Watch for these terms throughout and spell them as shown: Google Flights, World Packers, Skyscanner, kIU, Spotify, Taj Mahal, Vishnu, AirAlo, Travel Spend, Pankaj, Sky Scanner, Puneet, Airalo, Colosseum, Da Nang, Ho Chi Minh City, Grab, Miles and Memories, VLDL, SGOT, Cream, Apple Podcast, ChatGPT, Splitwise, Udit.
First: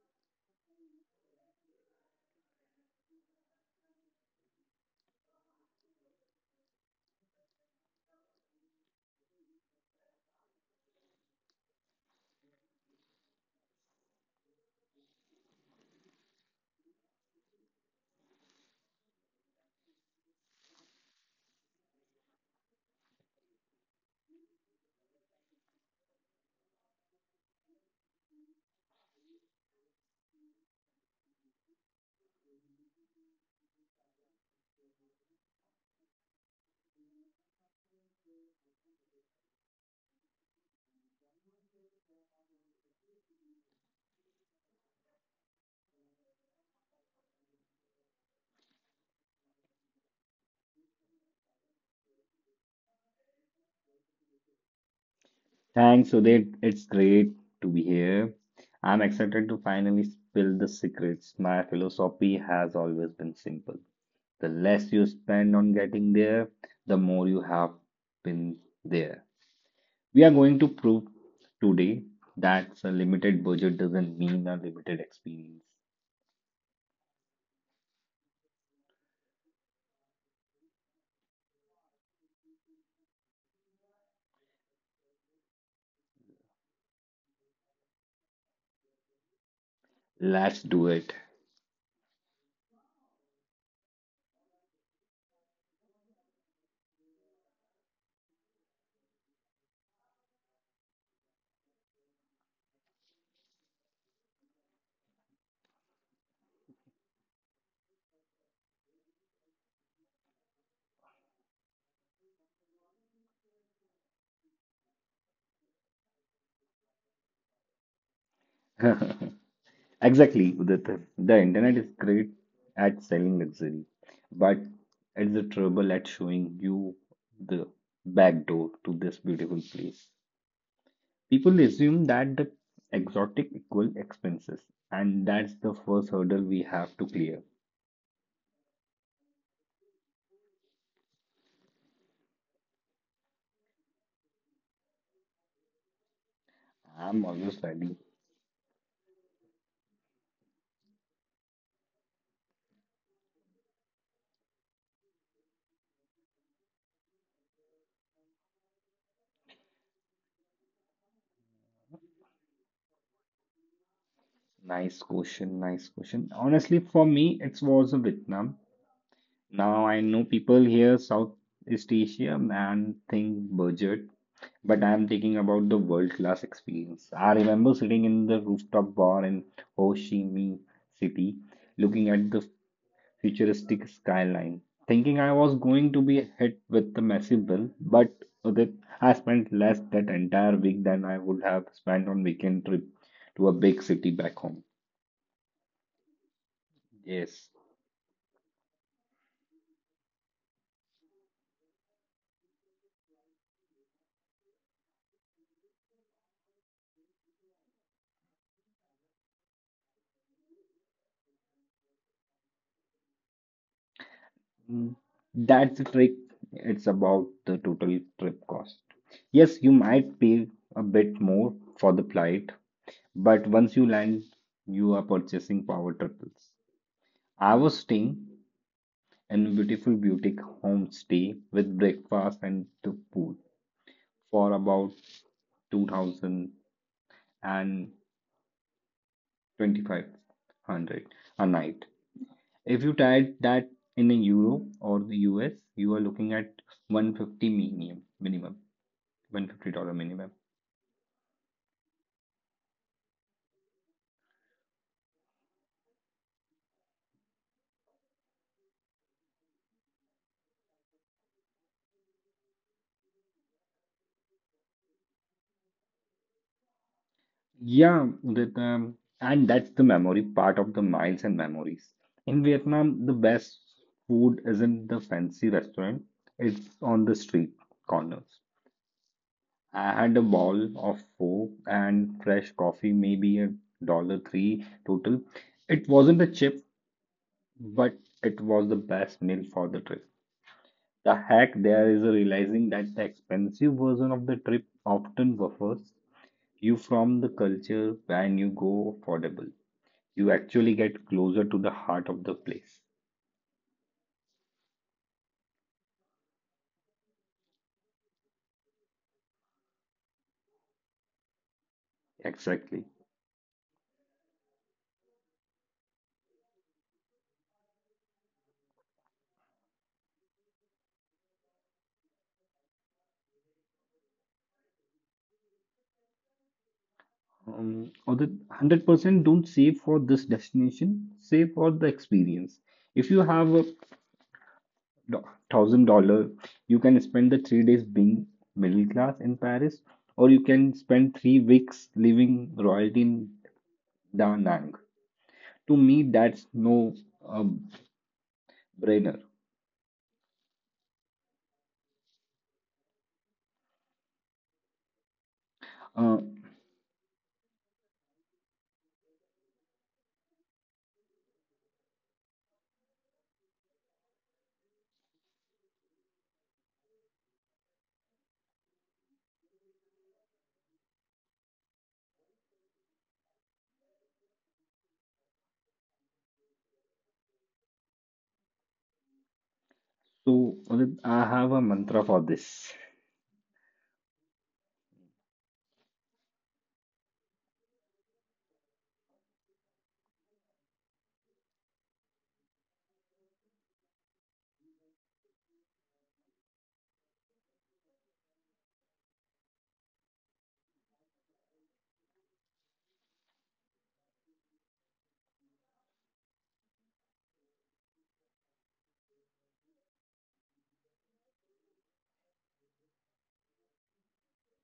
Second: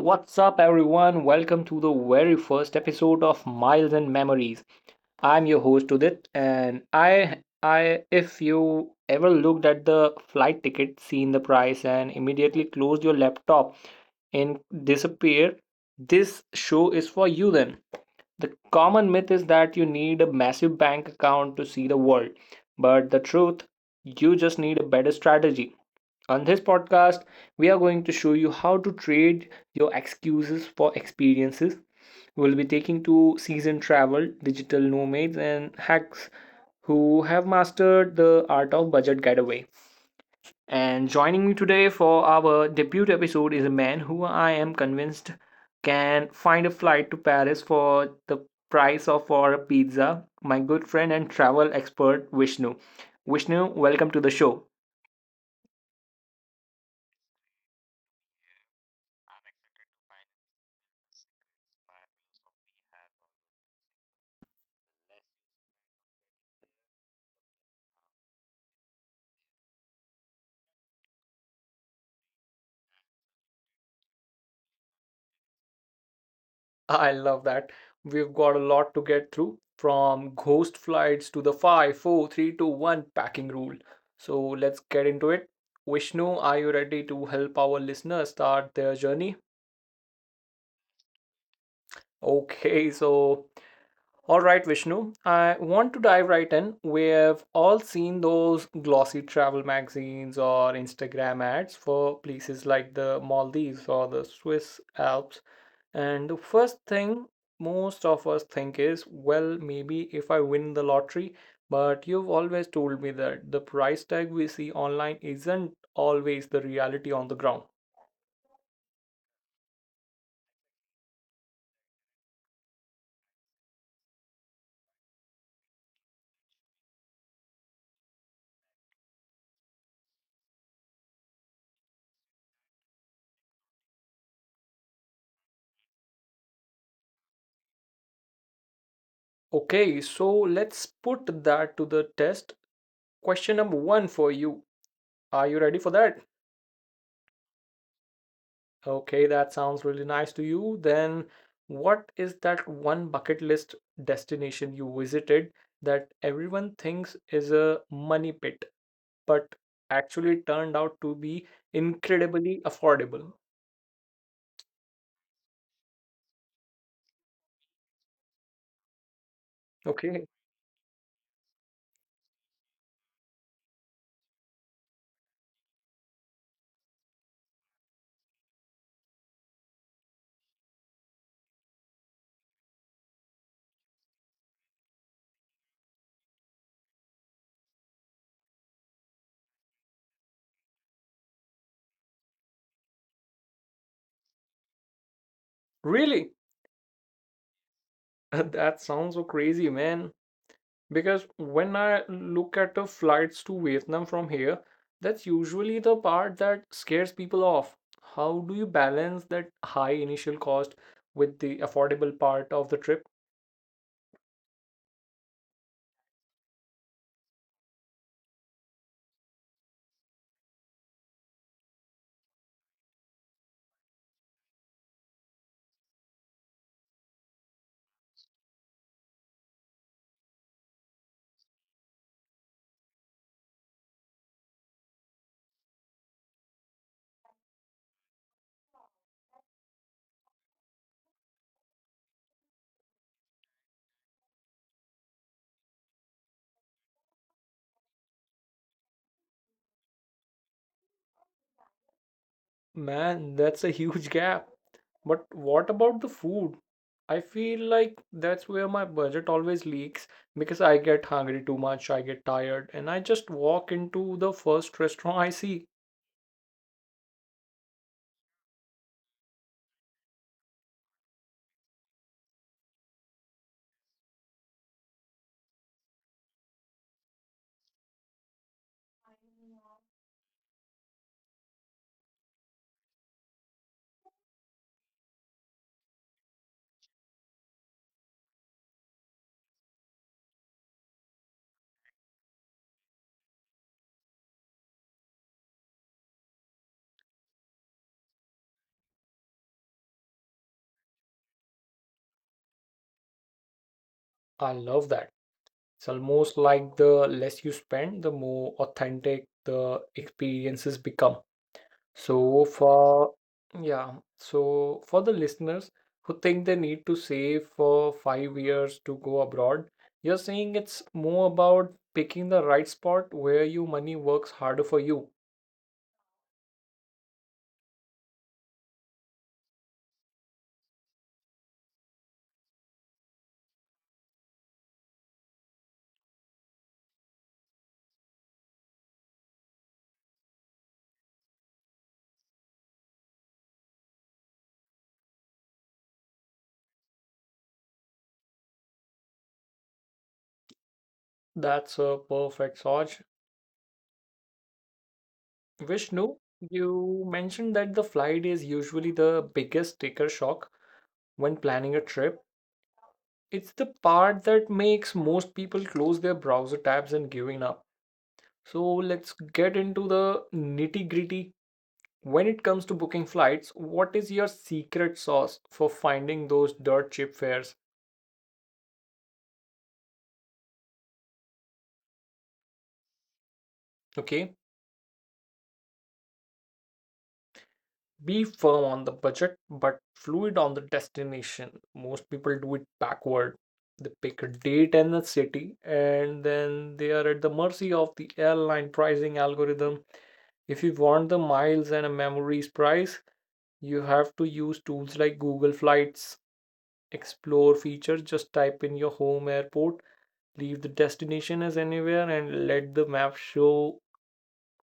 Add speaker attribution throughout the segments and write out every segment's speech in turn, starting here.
Speaker 1: what's up, everyone? Welcome to the very first episode of Miles and Memories. I'm your host Udit, and if you ever looked at the flight ticket, seen the price, and immediately closed your laptop and disappeared, this show is for you. Then the common myth is that you need a massive bank account to see the world, but the truth, you just need a better strategy. On this podcast, we are going to show you how to trade your excuses for experiences. We'll be taking to seasoned travel, digital nomads, and hacks who have mastered the art of budget getaway. And joining me today for our debut episode is a man who I am convinced can find a flight to Paris for the price of for a pizza. My good friend and travel expert Vishnu. Vishnu, welcome to the show.
Speaker 2: Thanks, Udit. It's great to be here. I'm excited to finally spill the secrets. My philosophy has always been simple. The less you spend on getting there, the more you have been there. We are going to prove today that a limited budget doesn't mean a limited experience.
Speaker 1: I love that. We've got a lot to get through from ghost flights to the five, four, three, two, one packing rule. So let's get into it. Vishnu, are you ready to help our listeners start their journey?
Speaker 2: Let's do it.
Speaker 1: Okay, so all right, Vishnu, I want to dive right in. We have all seen those glossy travel magazines or Instagram ads for places like the Maldives or the Swiss Alps. And the first thing most of us think is, well, maybe if I win the lottery, but you've always told me that the price tag we see online isn't always the reality on the ground.
Speaker 2: Exactly, Udit. The internet is great at selling luxury, but it's the trouble at showing you the back door to this beautiful place. People assume that the exotic equal expenses, and that's the first hurdle we have to clear.
Speaker 1: Okay, so let's put that to the test. Question number one for you. Are you ready for that?
Speaker 2: I'm always ready.
Speaker 1: Okay, that sounds really nice to you. Then, what is that one bucket list destination you visited that everyone thinks is a money pit, but actually turned out to be incredibly affordable?
Speaker 2: Nice question, nice question. Honestly, for me, it was a Vietnam. Now I know
Speaker 1: Okay,
Speaker 2: people here, Southeast Asia, and think budget, but I'm thinking about the world-class experience. I remember sitting in the rooftop bar in Ho Chi Minh City, looking at the futuristic skyline, thinking I was going to be hit with a massive bill, but that I spent less that entire week than I would have spent on weekend trip to a big city back home.
Speaker 1: really?
Speaker 2: Yes,
Speaker 1: That sounds so crazy, man. Because when I look at the flights to Vietnam from here, that's usually the part that scares people off. How do you balance that high initial cost with the affordable part of the trip?
Speaker 2: mm, that's the trick. It's about the total trip cost. Yes, you might pay a bit more for the flight. But once you land, you are purchasing power triples. I was staying in a beautiful boutique homestay with breakfast and the pool for about two thousand and twenty-five hundred a night. If you tried that in a euro or the US, you are looking at 150 minimum, minimum, $150 minimum.
Speaker 1: Man, that's a huge gap. But what about the food? I feel like that's where my budget always leaks because I get hungry too much, I get tired, and I just walk into the first restaurant I see.
Speaker 2: Yeah, Vietnam, and that's the memory part of the miles and memories. In Vietnam, the best food isn't the fancy restaurant, it's on the street corners. I had a bowl of pho and fresh coffee, maybe a dollar three total. It wasn't a chip, but it was the best meal for the trip. The hack there is realizing that the expensive version of the trip often buffers you from the culture when you go affordable. You actually get closer to the heart of the place.
Speaker 1: I love that. It's almost like the less you spend, the more authentic the experiences become. So
Speaker 2: Exactly.
Speaker 1: for Yeah, so for the listeners who think they need to save for 5 years to go abroad, you're saying it's more about picking the right spot where your money works harder for you.
Speaker 2: Or the 100% don't save for this destination, save for the experience. If you have $1,000, you can spend the 3 days being middle class in Paris, or you can spend 3 weeks living royalty in Da Nang. To me, that's no um, brainer.
Speaker 1: That's a perfect Saj. Vishnu,
Speaker 2: Uh,
Speaker 1: you mentioned that the flight is usually the biggest sticker shock when planning a trip. It's the part that makes most people close their browser tabs and giving up. So let's get into the nitty-gritty. When it comes to booking flights, what is your secret sauce for finding those dirt cheap fares?
Speaker 2: so Udit, I have a mantra for this.
Speaker 1: Okay, be firm on the budget but fluid on the destination. Most people do it backward. They pick a date and a city, and then they are at the mercy of the airline pricing algorithm. If you want the miles and a memories price, you have to use tools like Google Flights. Explore features, just type in your home airport. Leave the destination as anywhere and let the map show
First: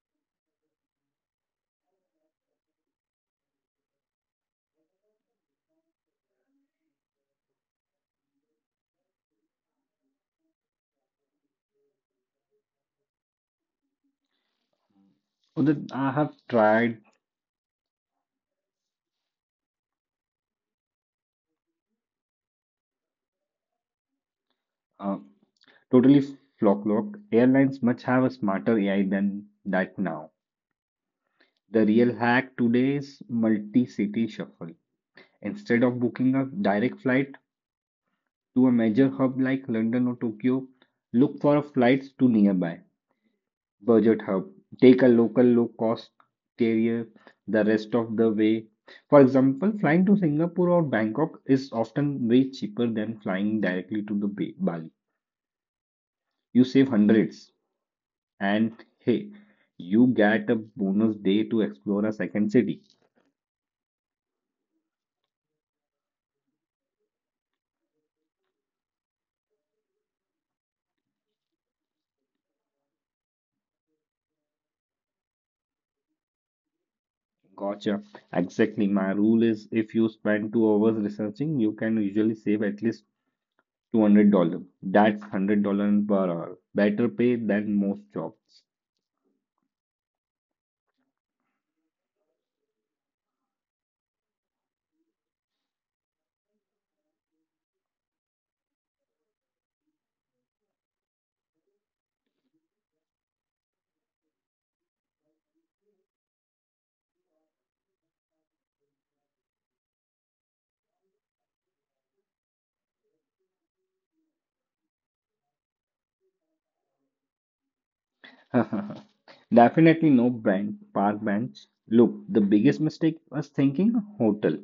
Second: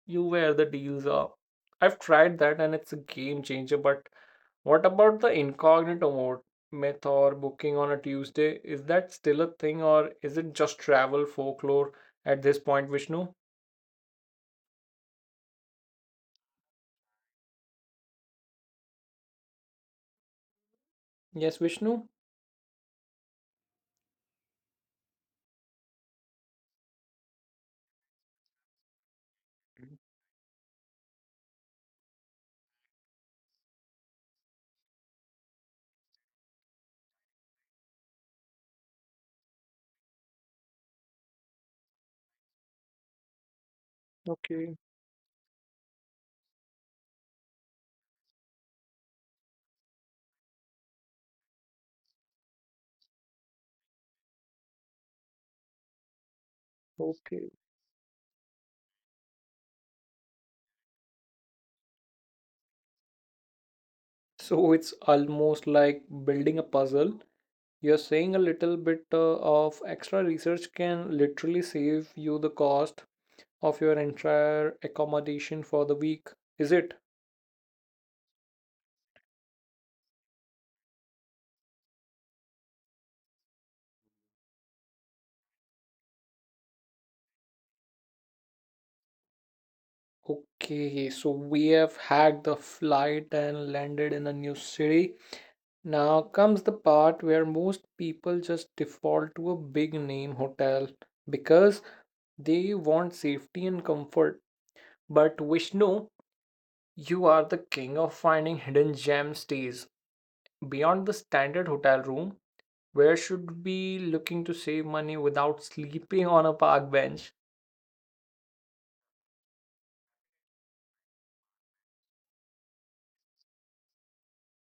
Speaker 1: you where the deals are. I've tried that and it's a game changer, but what about the incognito mode myth or booking on a Tuesday? Is that still a thing or is it just travel folklore at this point, Vishnu?
Speaker 2: Udit, I have tried
Speaker 1: Yes, Vishnu.
Speaker 2: uh, totally flop-locked. Airlines must have a smarter AI than that now. The real hack today is multi-city shuffle. Instead of booking a direct flight to a major hub like London or Tokyo, look for flights to nearby budget hub.
Speaker 1: Okay,
Speaker 2: Take a local low-cost carrier the rest of the way. For example, flying to Singapore or Bangkok is often way cheaper than flying directly to the Bali. You save
Speaker 1: okay.
Speaker 2: hundreds. And hey, you get a bonus day to explore a second city.
Speaker 1: So it's almost like building a puzzle. You're saying a little bit of extra research can literally save you the cost of your entire accommodation for the week, is it?
Speaker 2: Gotcha. Exactly. My rule is if you spend 2 hours researching, you can usually save at least $200. That's $100 per hour. Better pay than most jobs.
Speaker 1: Okay, so we have had the flight and landed in a new city. Now comes the part where most people just default to a big name hotel because they want safety and comfort. But Vishnu, you are the king of finding hidden gem stays. Beyond the standard hotel room, where should we be looking to save money without sleeping on a park bench?
Speaker 2: Definitely no brand, park bench. Look, the biggest mistake was thinking a hotel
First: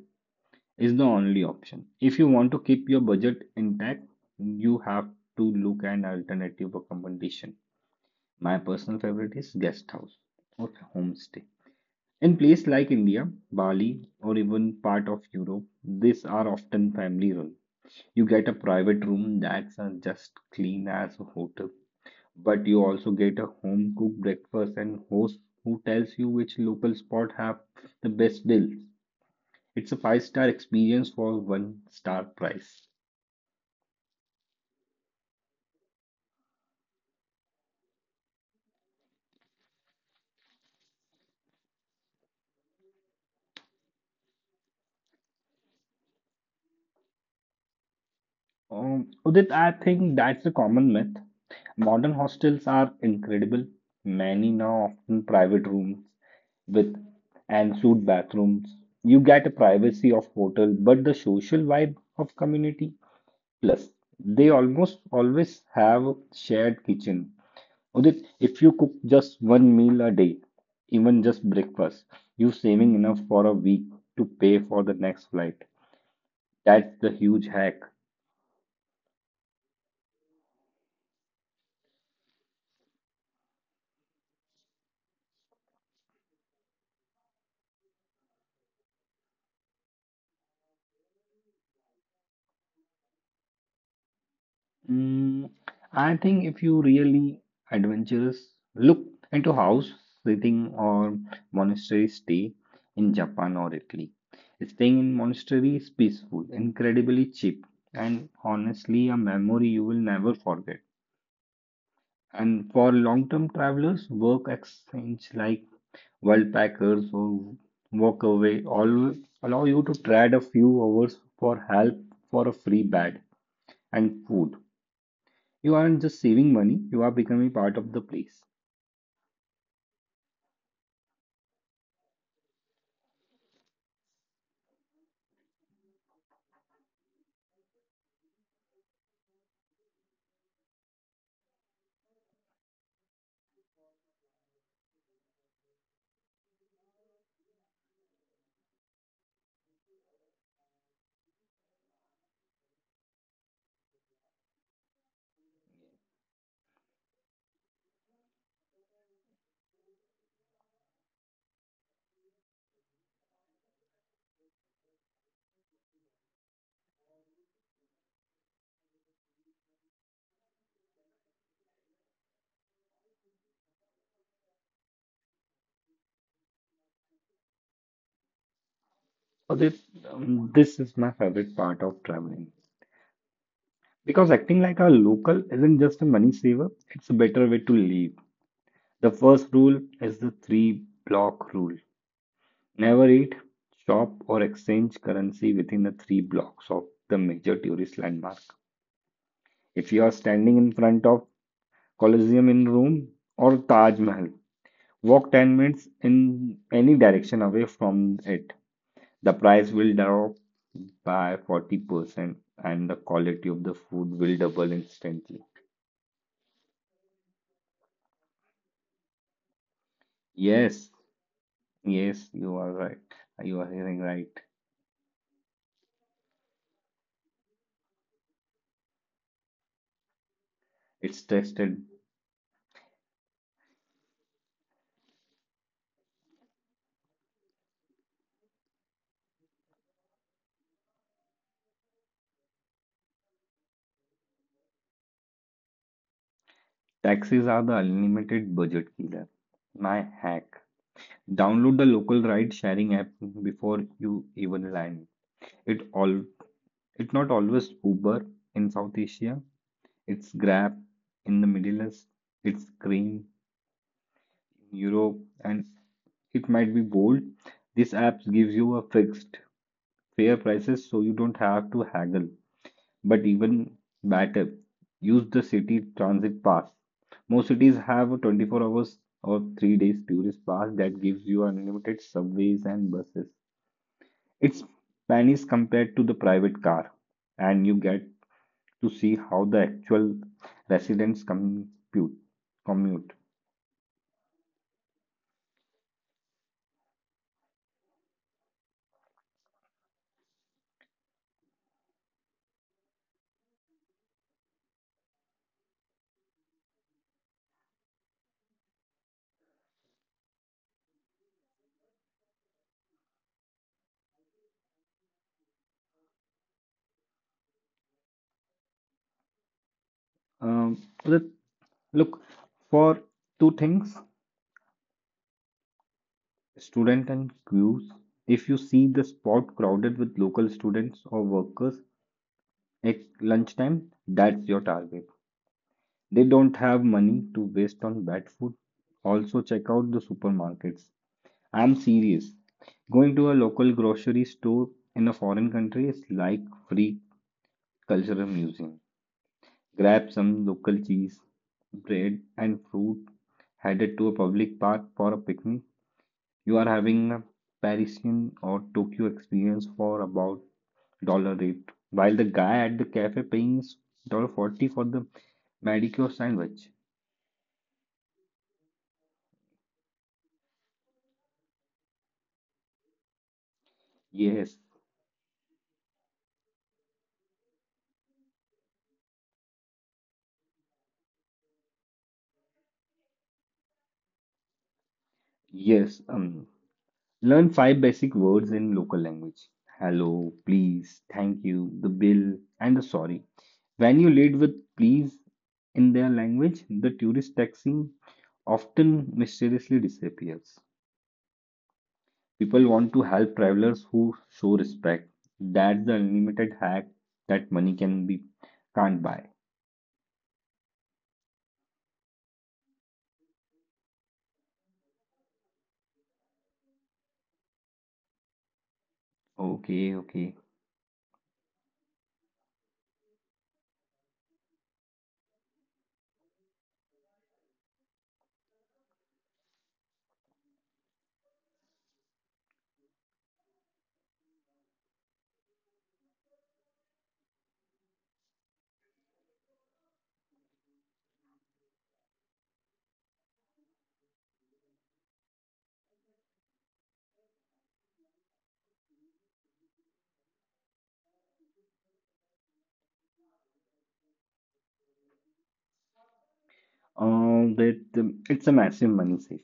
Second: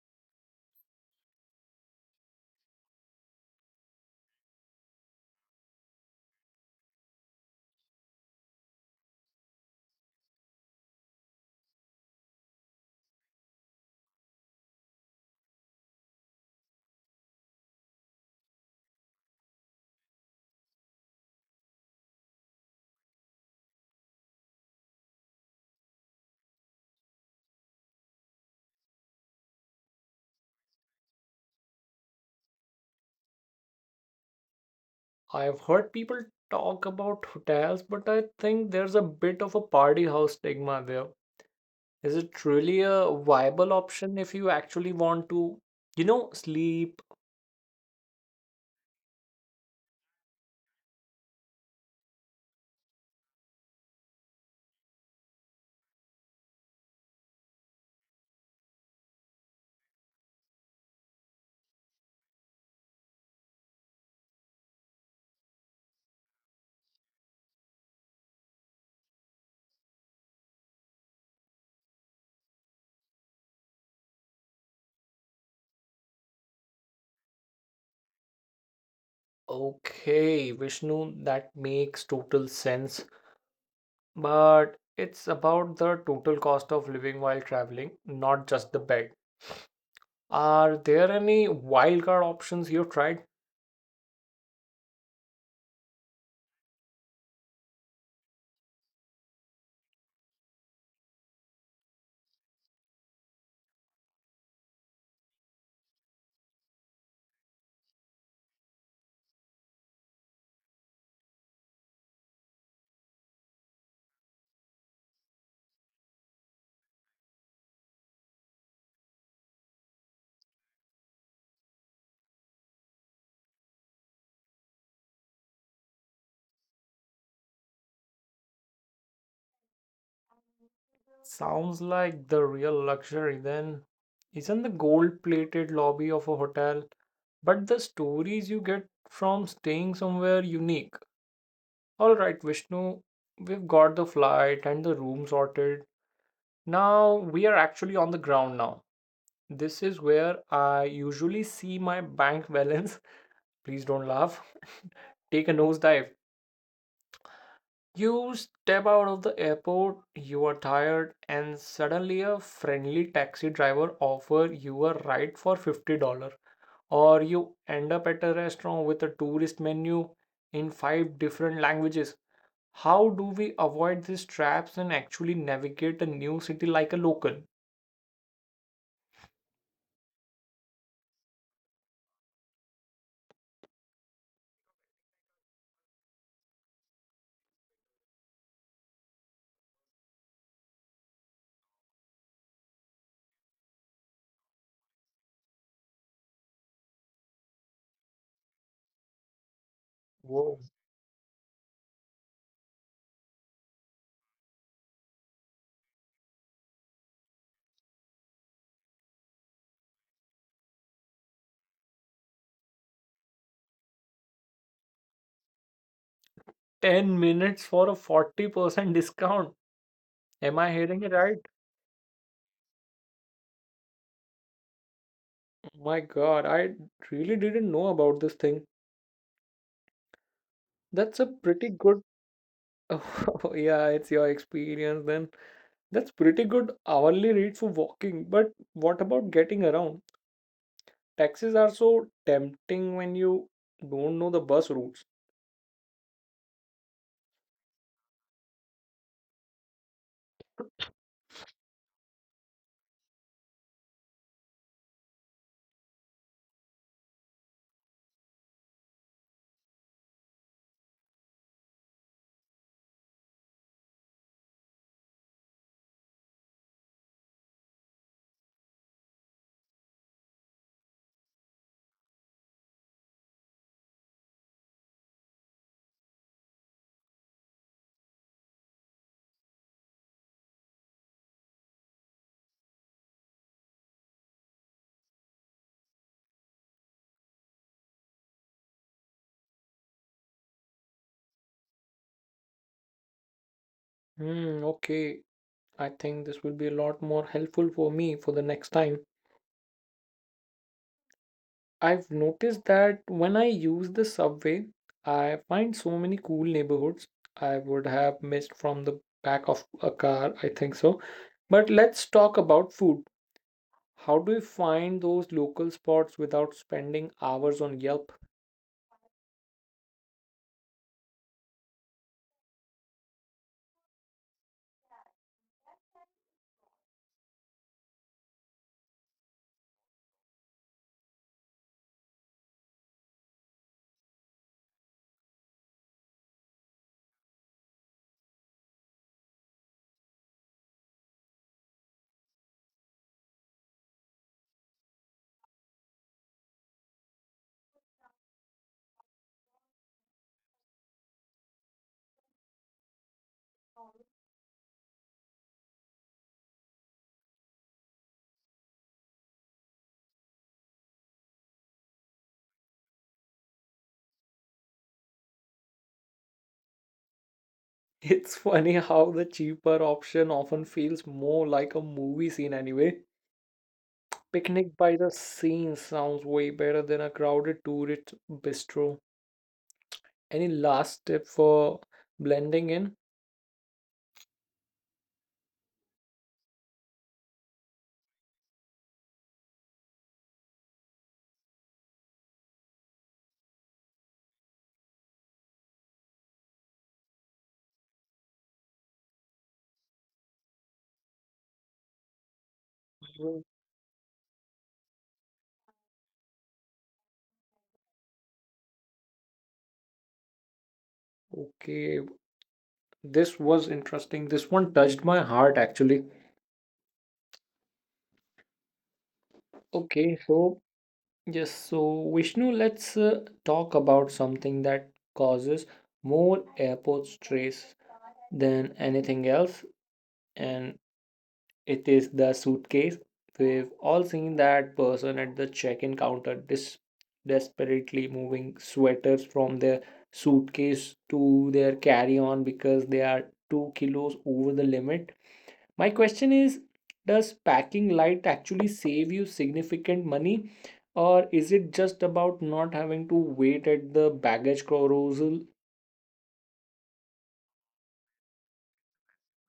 Speaker 2: is the only option. If you want to keep your budget intact, you have to look at alternative accommodation. My personal favorite is guest house or homestay. In places like India, Bali, or even part of Europe, these are often family run. You get a private room that's just clean as a hotel, but you also get a home cooked breakfast and host who tells you which local spot have the best deals. It's a five-star experience for one star price.
Speaker 1: I've heard people talk about hotels, but I think there's a bit of a party house stigma there. Is it really a viable option if you actually want to, you know, sleep?
Speaker 2: Udit, I think that's a common myth. Modern hostels are incredible. Many now often private rooms with ensuite bathrooms. You get a privacy of hotel, but the social vibe of community. Plus, they almost always have shared kitchen. Udit, if you cook just one meal a day, even just breakfast, you're saving enough for a week to pay for the next flight. That's the huge hack.
Speaker 1: Okay, Vishnu, that makes total sense. But it's about the total cost of living while traveling, not just the bed. Are there any wildcard options you've tried?
Speaker 2: Mm, I think if you really adventurous, look into house sitting or monastery stay in Japan or Italy. Staying in monastery is peaceful, incredibly cheap, and honestly a memory you will never forget. And for long-term travelers, work exchange like world packers or walk away always allow you to trade a few hours for help for a free bed and food. You aren't just saving money, you are becoming part of the place.
Speaker 1: Sounds like the real luxury then isn't the gold-plated lobby of a hotel, but the stories you get from staying somewhere unique. All right, Vishnu, we've got the flight and the room sorted. Now we are actually on the ground now. This is where I usually see my bank balance. Please don't laugh. Take a nosedive. You step out of the airport, you are tired, and suddenly a friendly taxi driver offers you a ride for $50. Or you end up at a restaurant with a tourist menu in five different languages. How do we avoid these traps and actually navigate a new city like a local?
Speaker 2: So this is my favorite part of traveling. Because acting like a local isn't just a money saver, it's a better way to live. The first rule is the three block rule. Never eat, shop, or exchange currency within the three blocks of the major tourist landmark. If you are
Speaker 1: Whoa.
Speaker 2: standing in front of Colosseum in Rome or Taj Mahal, walk 10 minutes in any direction away from it. The price will drop by 40% and the quality of the food will double instantly.
Speaker 1: 10 minutes for a 40% discount. Am I
Speaker 2: Yes,
Speaker 1: hearing it right?
Speaker 2: yes, you are right. You are hearing right.
Speaker 1: My God, I really didn't know about this thing. That's a
Speaker 2: It's
Speaker 1: pretty
Speaker 2: tested.
Speaker 1: good... Oh, yeah, it's your experience then. That's pretty good hourly rate for walking. But what about getting around? Taxis are so tempting when you don't know the bus routes.
Speaker 2: Taxis are the unlimited budget killer. My hack. Download the local ride sharing app before you even land. It all it's not always Uber in South Asia. It's Grab in the Middle East. It's Cream in Europe and it might be bold. This app gives you a fixed, fair prices so you don't have to haggle. But even better, use the city transit pass. Most cities have a 24 hours or 3 days tourist pass that gives you unlimited subways and buses. It's pennies compared to the private car, and you get to see how the actual residents compute commute.
Speaker 1: Hmm, okay. I think this will be a lot more helpful for me for the next time. I've noticed that when I use the subway, I find so many cool neighborhoods I would have missed from the back of a car, I think so. But let's talk about food. How do you find those local spots without spending hours on Yelp?
Speaker 2: Um, Look for two things. Student and queues. If you see the spot crowded with local students or workers at lunchtime, that's your target. They don't have money to waste on bad food. Also, check out the supermarkets. I'm serious. Going to a local grocery store in a foreign country is like free cultural museum. Grab some local cheese, bread, and fruit. Headed to a public park for a picnic. You are having a Parisian or Tokyo experience for about dollar rate, while the guy at the cafe paying dollar 40 for the manicure sandwich.
Speaker 1: It's funny how the cheaper option often feels more like a movie scene anyway.
Speaker 2: Yes,
Speaker 1: Picnic by the scene sounds way better than a crowded tourist bistro. Any last tip for blending in?
Speaker 2: yes. Learn five basic words in local language. Hello, please, thank you, the bill, and the sorry. When you lead with please in their language, the tourist taxi often mysteriously disappears. People want to
Speaker 1: Well,
Speaker 2: help travelers who show respect. That's the unlimited hack that money can't buy.
Speaker 1: okay, this was interesting. This one touched my heart actually.
Speaker 2: Okay,
Speaker 1: Okay,
Speaker 2: okay.
Speaker 1: so Yes, so Vishnu, let's talk about something that causes more airport stress than anything else, and it is the suitcase. We've all seen that person at the check-in counter, dis desperately moving sweaters from their suitcase to their carry-on because they are 2 kilos over the limit. My question is, does packing light actually save you significant money, or is it just about not having to wait at the baggage carousel?
Speaker 2: That it's a massive money save.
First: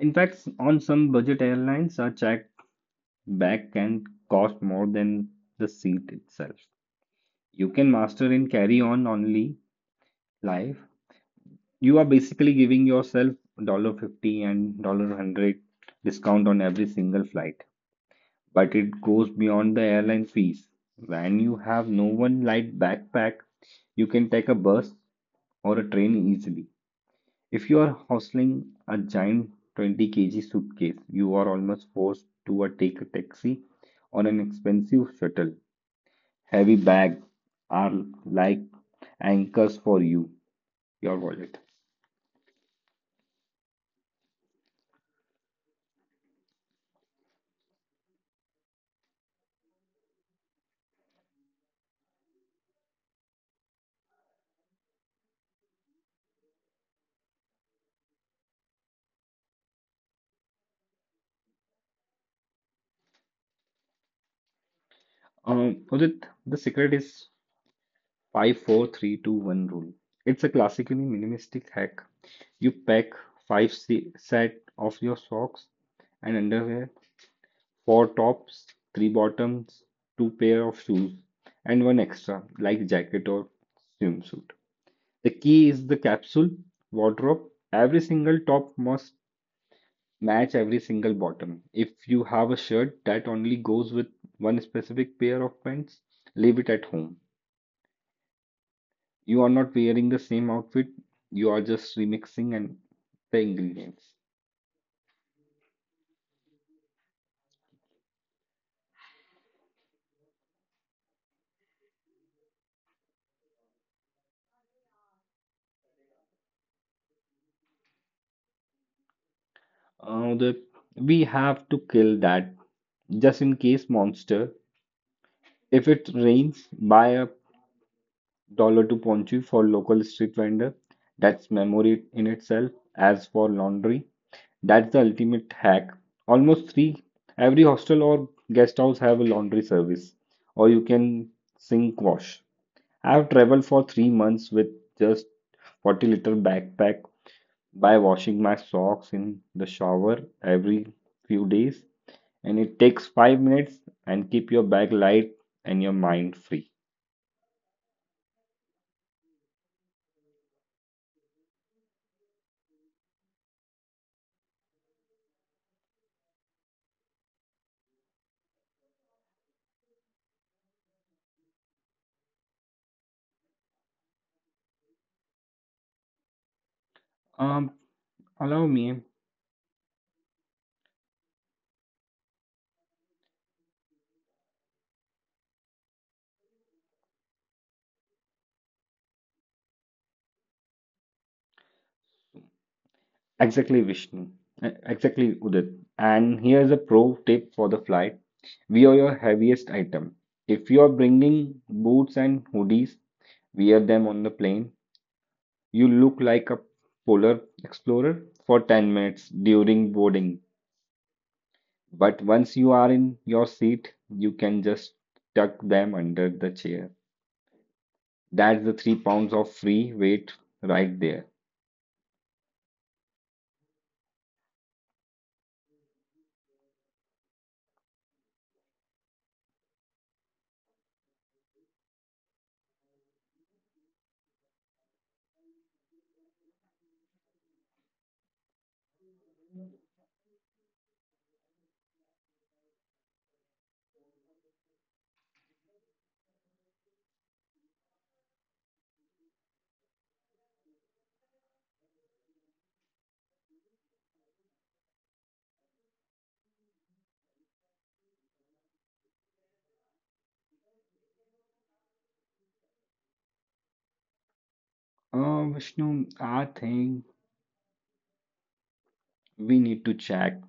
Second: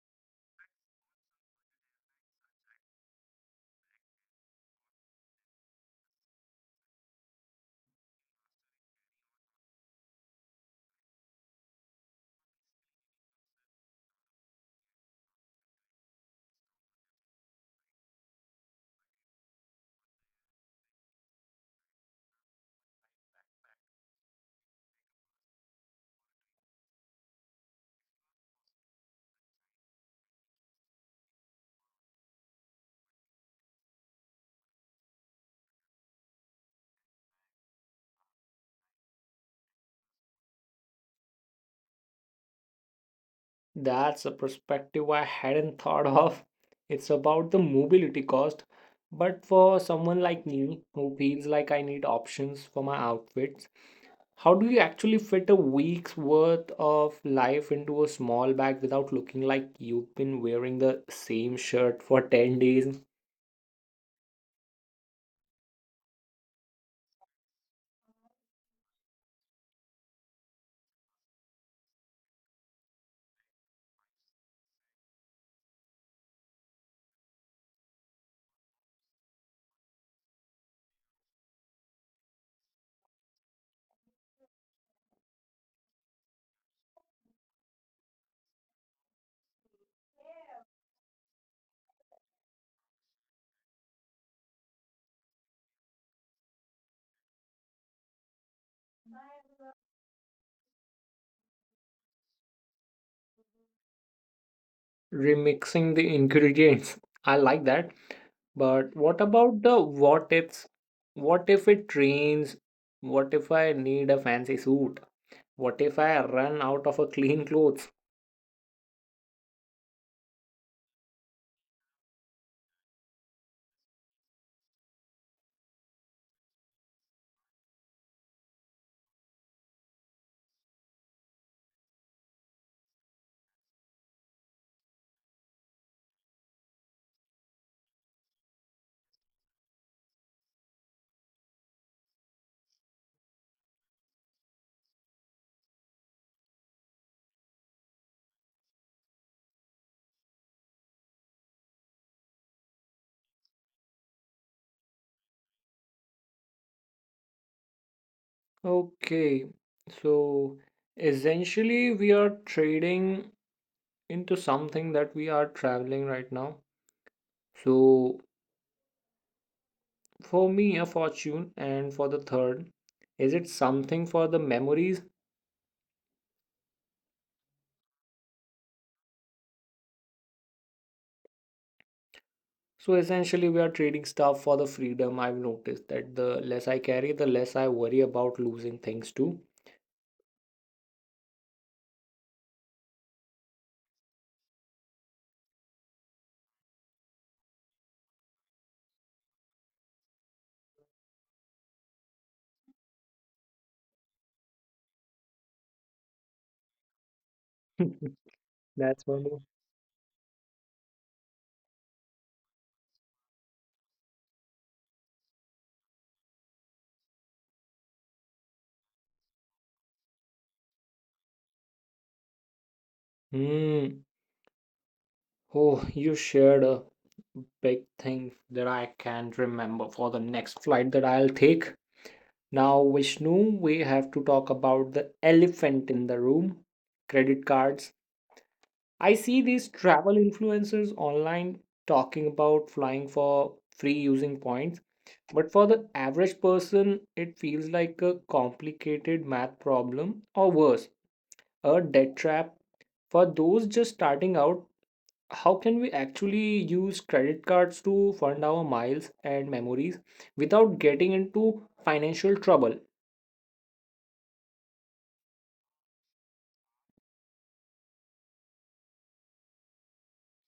Speaker 2: In fact, on some budget airlines, a check bag can cost more than the seat itself. You can master in carry-on only life. You are basically giving yourself dollar 50 and dollar hundred discount on every single flight, but it goes beyond the airline fees. When you have no one light backpack, you can take a bus or a train easily. If you are hustling a giant 20 kg suitcase, you are almost forced to take a taxi or an expensive shuttle. Heavy bags are like anchors for you, your wallet.
Speaker 1: That's a perspective I hadn't thought of. It's about the mobility cost, but for someone like me who feels like I need options for my outfits, how do you actually fit a week's worth of life into a small bag without looking like you've been wearing the same shirt for 10 days?
Speaker 2: Udit, the secret is five, four, three, two, one rule. It's a classically minimalistic hack. You pack set of your socks and underwear, 4 tops, 3 bottoms, 2 pair of shoes, and one extra like jacket or swimsuit. The key is the capsule wardrobe. Every single top must match every single bottom. If you have a shirt that only goes with one specific pair of pants, leave it at home. You are not wearing the same outfit, you are just remixing and the ingredients.
Speaker 1: Remixing the ingredients. I like that. But what about the what ifs? What if it rains? What if I need a fancy suit? What if I run out of a clean clothes?
Speaker 2: Uh, the, we have to kill that just in case monster. If it rains, buy a dollar to ponchu for local street vendor. That's memory in itself. As for laundry, that's the ultimate hack. Almost three every hostel or guest house have a laundry service, or you can sink wash. I've traveled for 3 months with just 40-liter backpack by washing my socks in the shower every few days, and it takes 5 minutes and keep your bag light and your mind free.
Speaker 1: Okay, so essentially we are trading into something that we are traveling right now. So for me, a fortune, and for the third, is it something for the memories?
Speaker 2: Um allow me
Speaker 1: So essentially, we are trading stuff for the freedom. I've noticed that the less I carry, the less I worry about losing things too.
Speaker 2: Exactly, exactly, Udit. And here's a pro tip for the flight. Wear your heaviest item. If you are bringing boots and hoodies, wear them on the plane. You look like a polar explorer for 10
Speaker 1: That's funny.
Speaker 2: minutes during boarding. But once you are in your seat, you can just tuck them under the chair. That's the 3 pounds of free weight right there.
Speaker 1: Hmm. Oh, you shared a big thing that I can not remember for the next flight that I'll take. Now, Vishnu, we have to talk about the elephant in the room, credit cards. I see these travel influencers online talking about flying for free using points, but for the average person, it feels like a complicated math problem or worse, a debt trap. For those just starting out, how can we actually use credit cards to fund our miles and memories without getting into financial trouble?
Speaker 2: Vishnu, I think we need to check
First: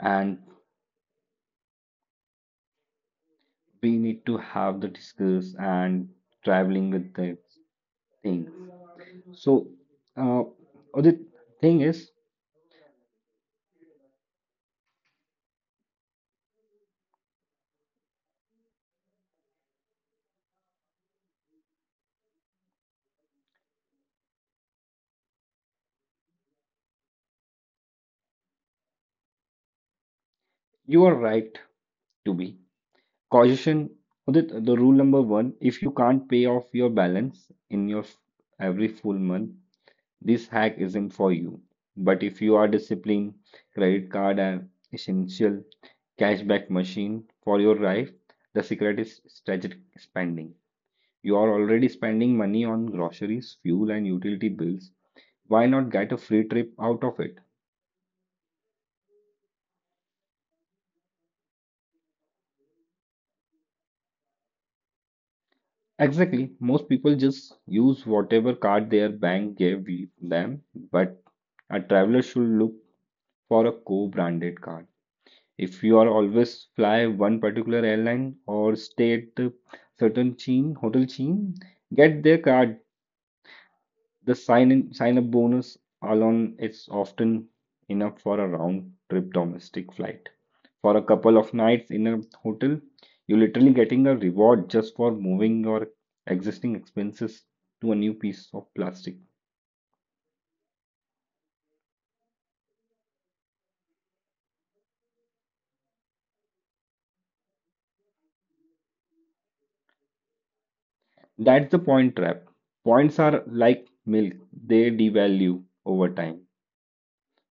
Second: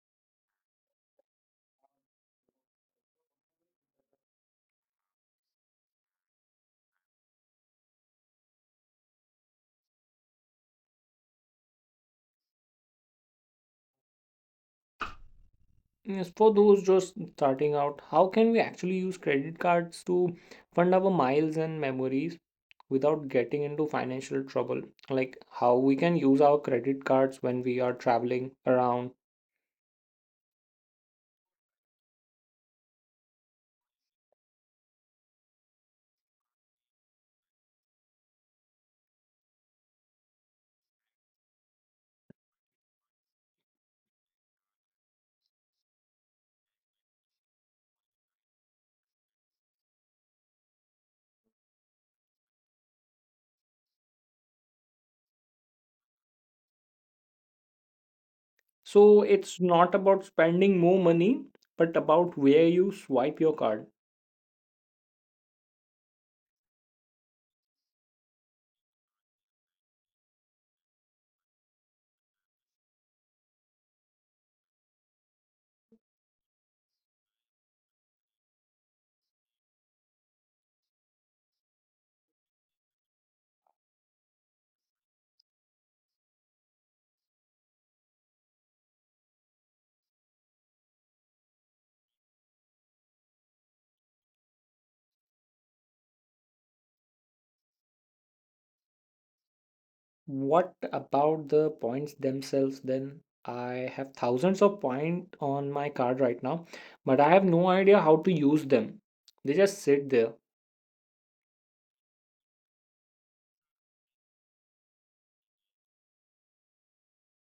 Speaker 2: and we need to have the discuss and traveling with the things. So, uh, Udit, thing is,
Speaker 1: Yes, for those just starting out, how can we actually use credit cards to fund our miles and memories without getting into financial trouble? Like how we can use our credit cards when we are traveling around.
Speaker 2: you are right to be caution. Udit, the rule number one: if you can't pay off your balance in your every full month, this hack isn't for you, but if you are disciplined, credit card an essential cashback machine for your life, the secret is strategic spending. You are already spending money on groceries, fuel, and utility bills. Why not get a free trip out of it?
Speaker 1: So it's not about spending more money, but about where you swipe your card.
Speaker 2: Exactly. Most people just use whatever card their bank gave them, but a traveler should look for a co-branded card. If you are always fly one particular airline or stay at a certain chain, hotel chain, get their card. The sign up bonus alone is often enough for a round trip domestic flight. For a couple of nights in a hotel, you're literally getting a reward just for moving your existing expenses to a new piece of plastic.
Speaker 1: What about the points themselves then? I have thousands of points on my card right now, but I have no idea how to use them. They just sit there.
Speaker 2: That's the point trap. Points are like milk, they devalue over time.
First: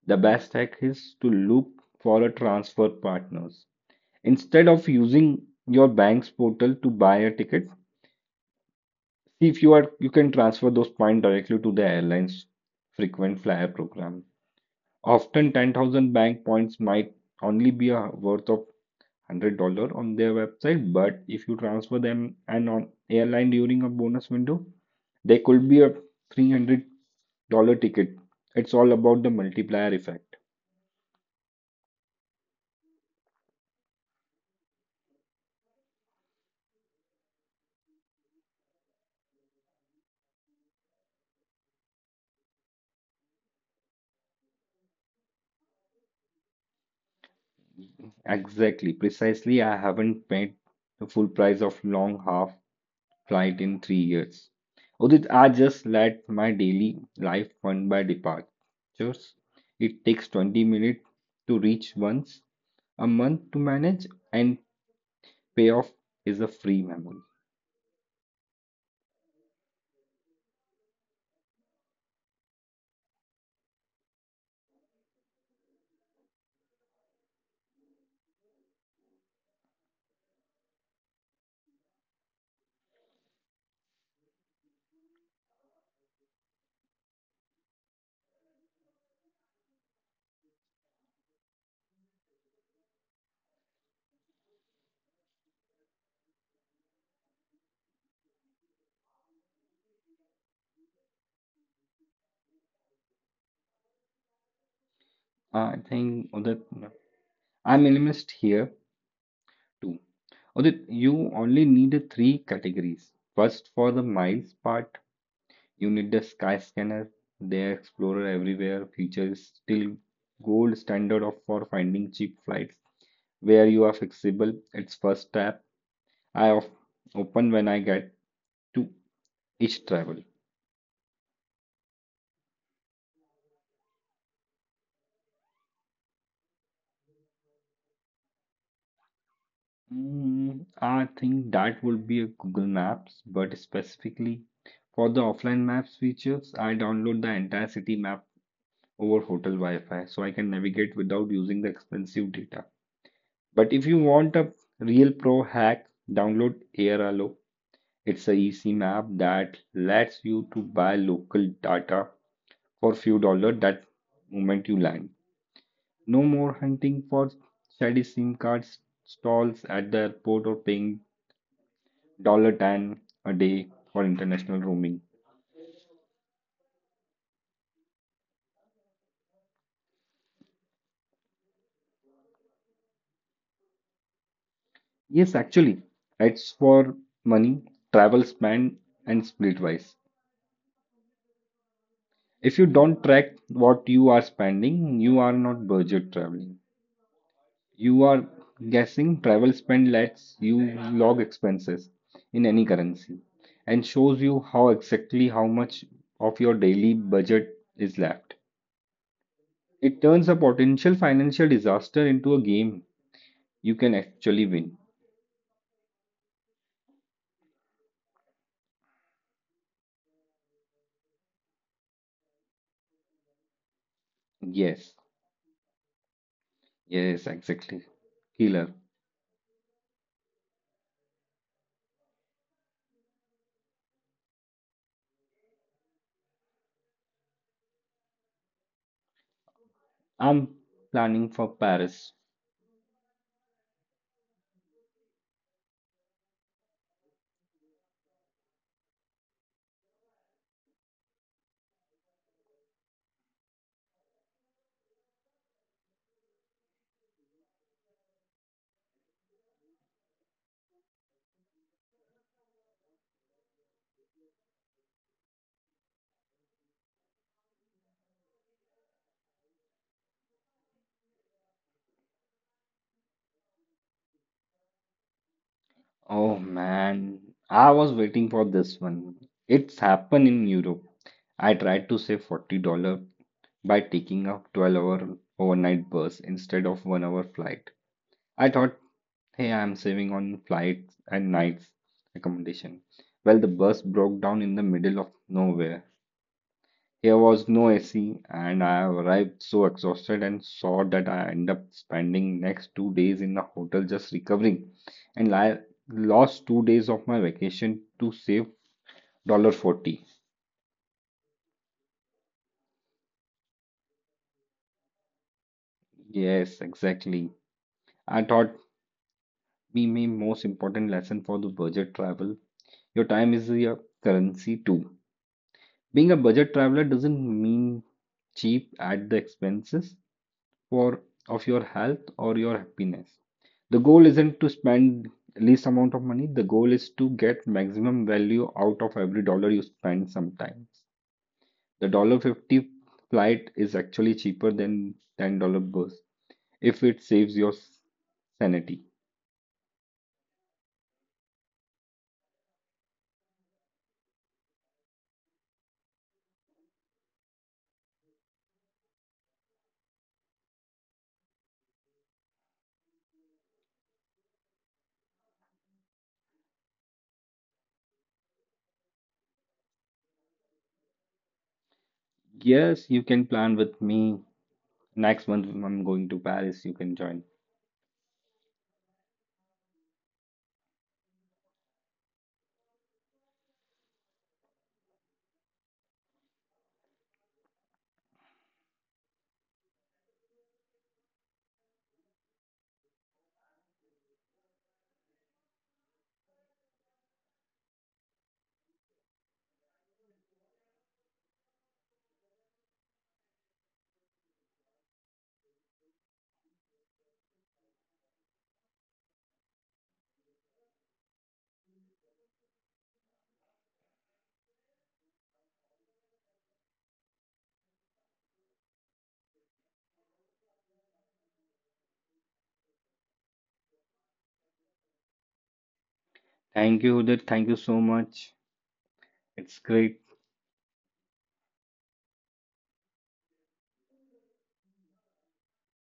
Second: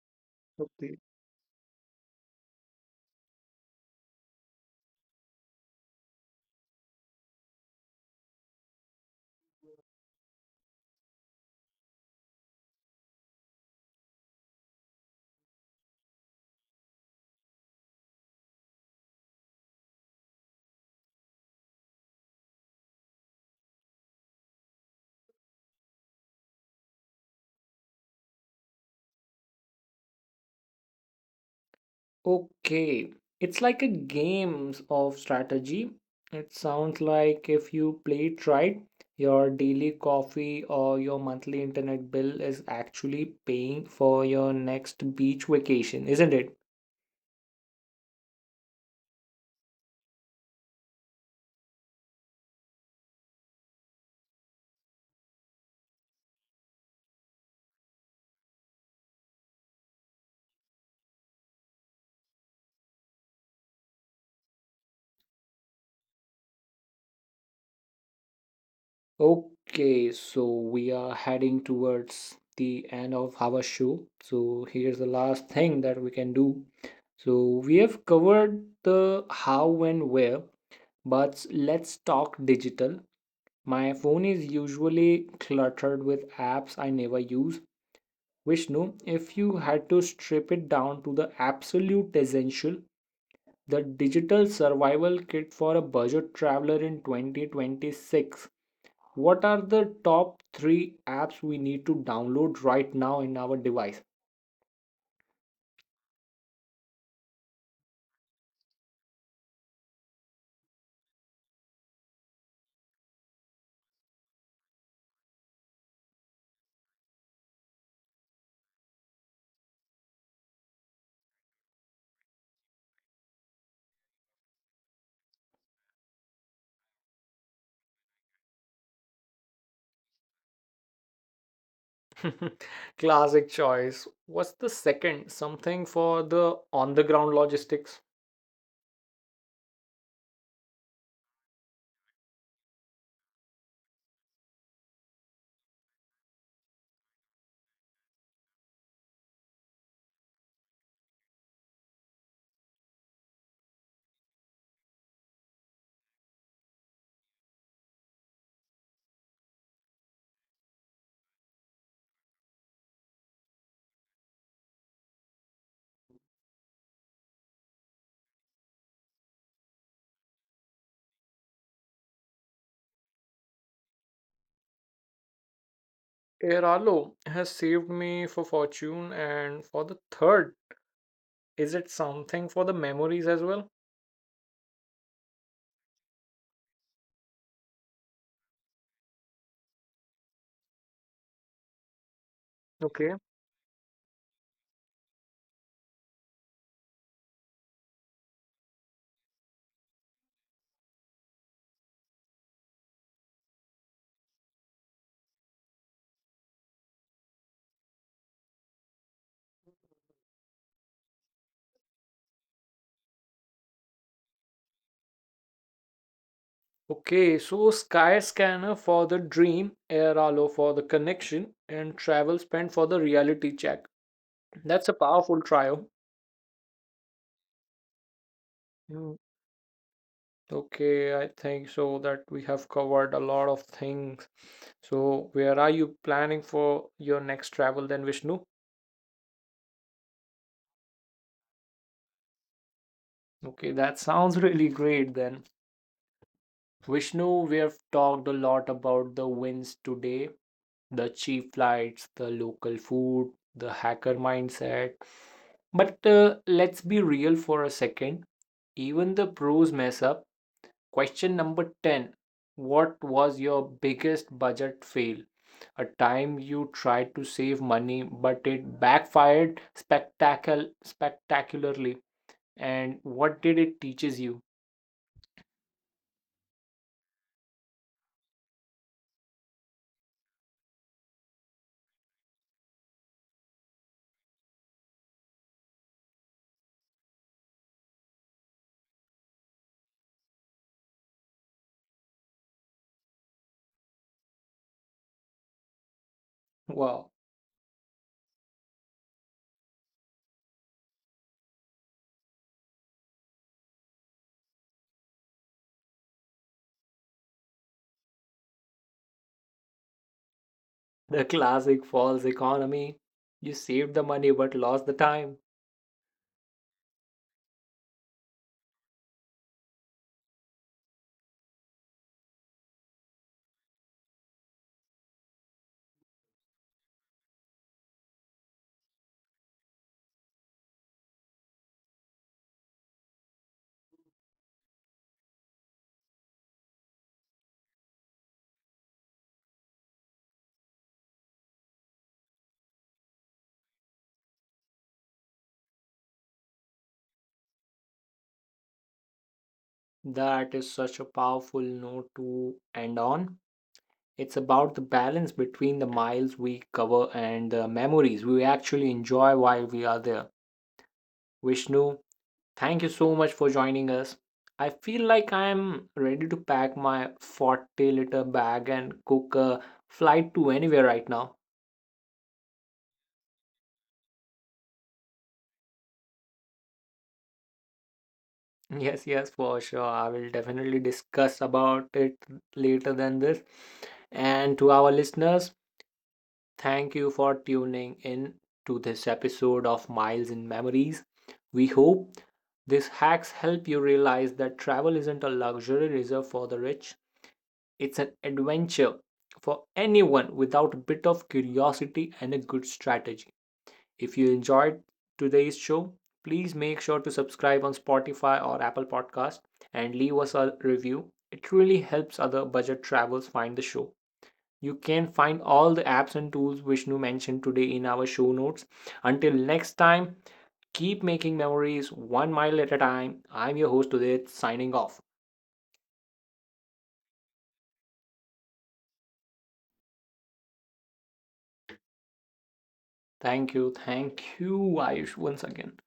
Speaker 2: The best hack is to look for a transfer partners. Instead of using your bank's portal to buy a ticket, see if you can transfer those points directly to the airline's frequent flyer program. Often 10,000 bank points might only be a worth of $100 on their website, but if you transfer them and on airline during a bonus window, they could be a $300 ticket. It's all about the multiplier effect.
Speaker 1: Okay, it's like a game of strategy. It sounds like if you play it right, your daily coffee or your monthly internet bill is actually paying for your next beach vacation, isn't it?
Speaker 2: Exactly, precisely. I haven't paid the full price of long half flight in 3 years. Udit, I just let my daily life run by departures. It takes 20 minutes to reach once a month to manage, and payoff is a free memory.
Speaker 1: Okay, so we are heading towards the end of our show. So here's the last thing that we can do. So we have covered the how and where, but let's talk digital. My phone is usually cluttered with apps I never use. Vishnu, if you had to strip it down to the absolute essential, the digital survival kit for a budget traveler in 2026, what are the top three apps we need to download right now in our device?
Speaker 2: I think Udit, I'm minimalist here too. Udit, you only need a three categories. First, for the miles part, you need the sky scanner, the Explorer Everywhere feature is still gold standard of for finding cheap flights where you are flexible. It's first tab I open when I get to each travel.
Speaker 1: Classic choice. What's the second? Something for the on the ground logistics.
Speaker 2: I think that would be a Google Maps, but specifically for the offline maps features, I download the entire city map over hotel Wi-Fi so I can navigate without using the expensive data. But if you want a real pro hack, download AirAlo. It's a easy map that lets you to buy local data for few dollars that moment you land. No more hunting for shady SIM card stalls at the airport or paying dollar ten a day for international roaming.
Speaker 1: Airalo has saved me for fortune, and for the third, is it something for the memories as well?
Speaker 2: Yes, actually, it's for money, travel spend, and split wise. If you don't
Speaker 1: Okay.
Speaker 2: track what you are spending, you are not budget traveling. You are guessing travel spend lets you log expenses in any currency and shows you how exactly how much of your daily budget is left. It turns a potential financial disaster into a game you can actually win.
Speaker 1: Okay, so Sky Scanner for the dream, Airalo for the connection, and Travel Spend for the reality check. That's
Speaker 2: Yes,
Speaker 1: a powerful trio.
Speaker 2: yes, exactly. Killer.
Speaker 1: Mm, okay, I think so that we have covered a lot of things. So, where are you planning for your next travel then, Vishnu?
Speaker 2: I'm planning for Paris.
Speaker 1: Okay, that sounds really great then. Vishnu, we have talked a lot about the wins today, the cheap flights, the local food, the hacker mindset. But let's be real for a second. Even the pros mess up. Question number 10. What was your biggest budget fail? A time you tried to save money, but it backfired spectacularly. And what did it teaches you?
Speaker 2: Oh man, I was waiting for this one. It's happened in Europe. I tried to save $40 by taking a 12-hour overnight bus instead of 1 hour flight. I thought, hey, I'm saving on flights and nights accommodation. Well, the bus broke down in the middle of nowhere.
Speaker 1: Wow,
Speaker 2: There was no AC, and I arrived so exhausted and saw that I end up spending next 2 days in the hotel just recovering, and I lost 2 days of my vacation to save $1.40.
Speaker 1: the classic false economy. You saved the money but lost the time.
Speaker 2: Yes, exactly. I thought we may most important lesson for the budget travel. Your time is your currency too. Being a budget traveler doesn't mean cheap at the expenses for of your health or your happiness. The goal isn't to spend least amount of money. The goal is to get maximum value out of every dollar you spend sometimes. The dollar fifty flight is actually cheaper than $10 bus if it saves your sanity.
Speaker 1: That is such a powerful note to end on. It's about the balance between the miles we cover and the memories we actually enjoy while we are there. Vishnu, thank you so much for joining us. I feel like I'm ready to pack my 40-liter bag and cook a flight to anywhere right now.
Speaker 2: Yes, you can plan with me. Next month I'm going to Paris. You can join.
Speaker 1: Yes, yes, for sure. I will definitely discuss about it later than this. And to our listeners, thank you for tuning in to this episode of Miles in Memories. We hope these hacks help you realize that travel isn't a luxury reserved for the rich, it's an adventure for anyone without a bit of curiosity and a good strategy. If you enjoyed today's show, please make sure to subscribe on Spotify or Apple Podcast and leave us a review. It really helps other budget travelers find the show. You can find all the apps and tools Vishnu mentioned today in our show notes. Until next time, keep making memories one mile at a time. I'm your host today, signing off.
Speaker 2: Thank you, Udit. Thank you so much. It's great.
Speaker 1: Thank you, Ayush, once again.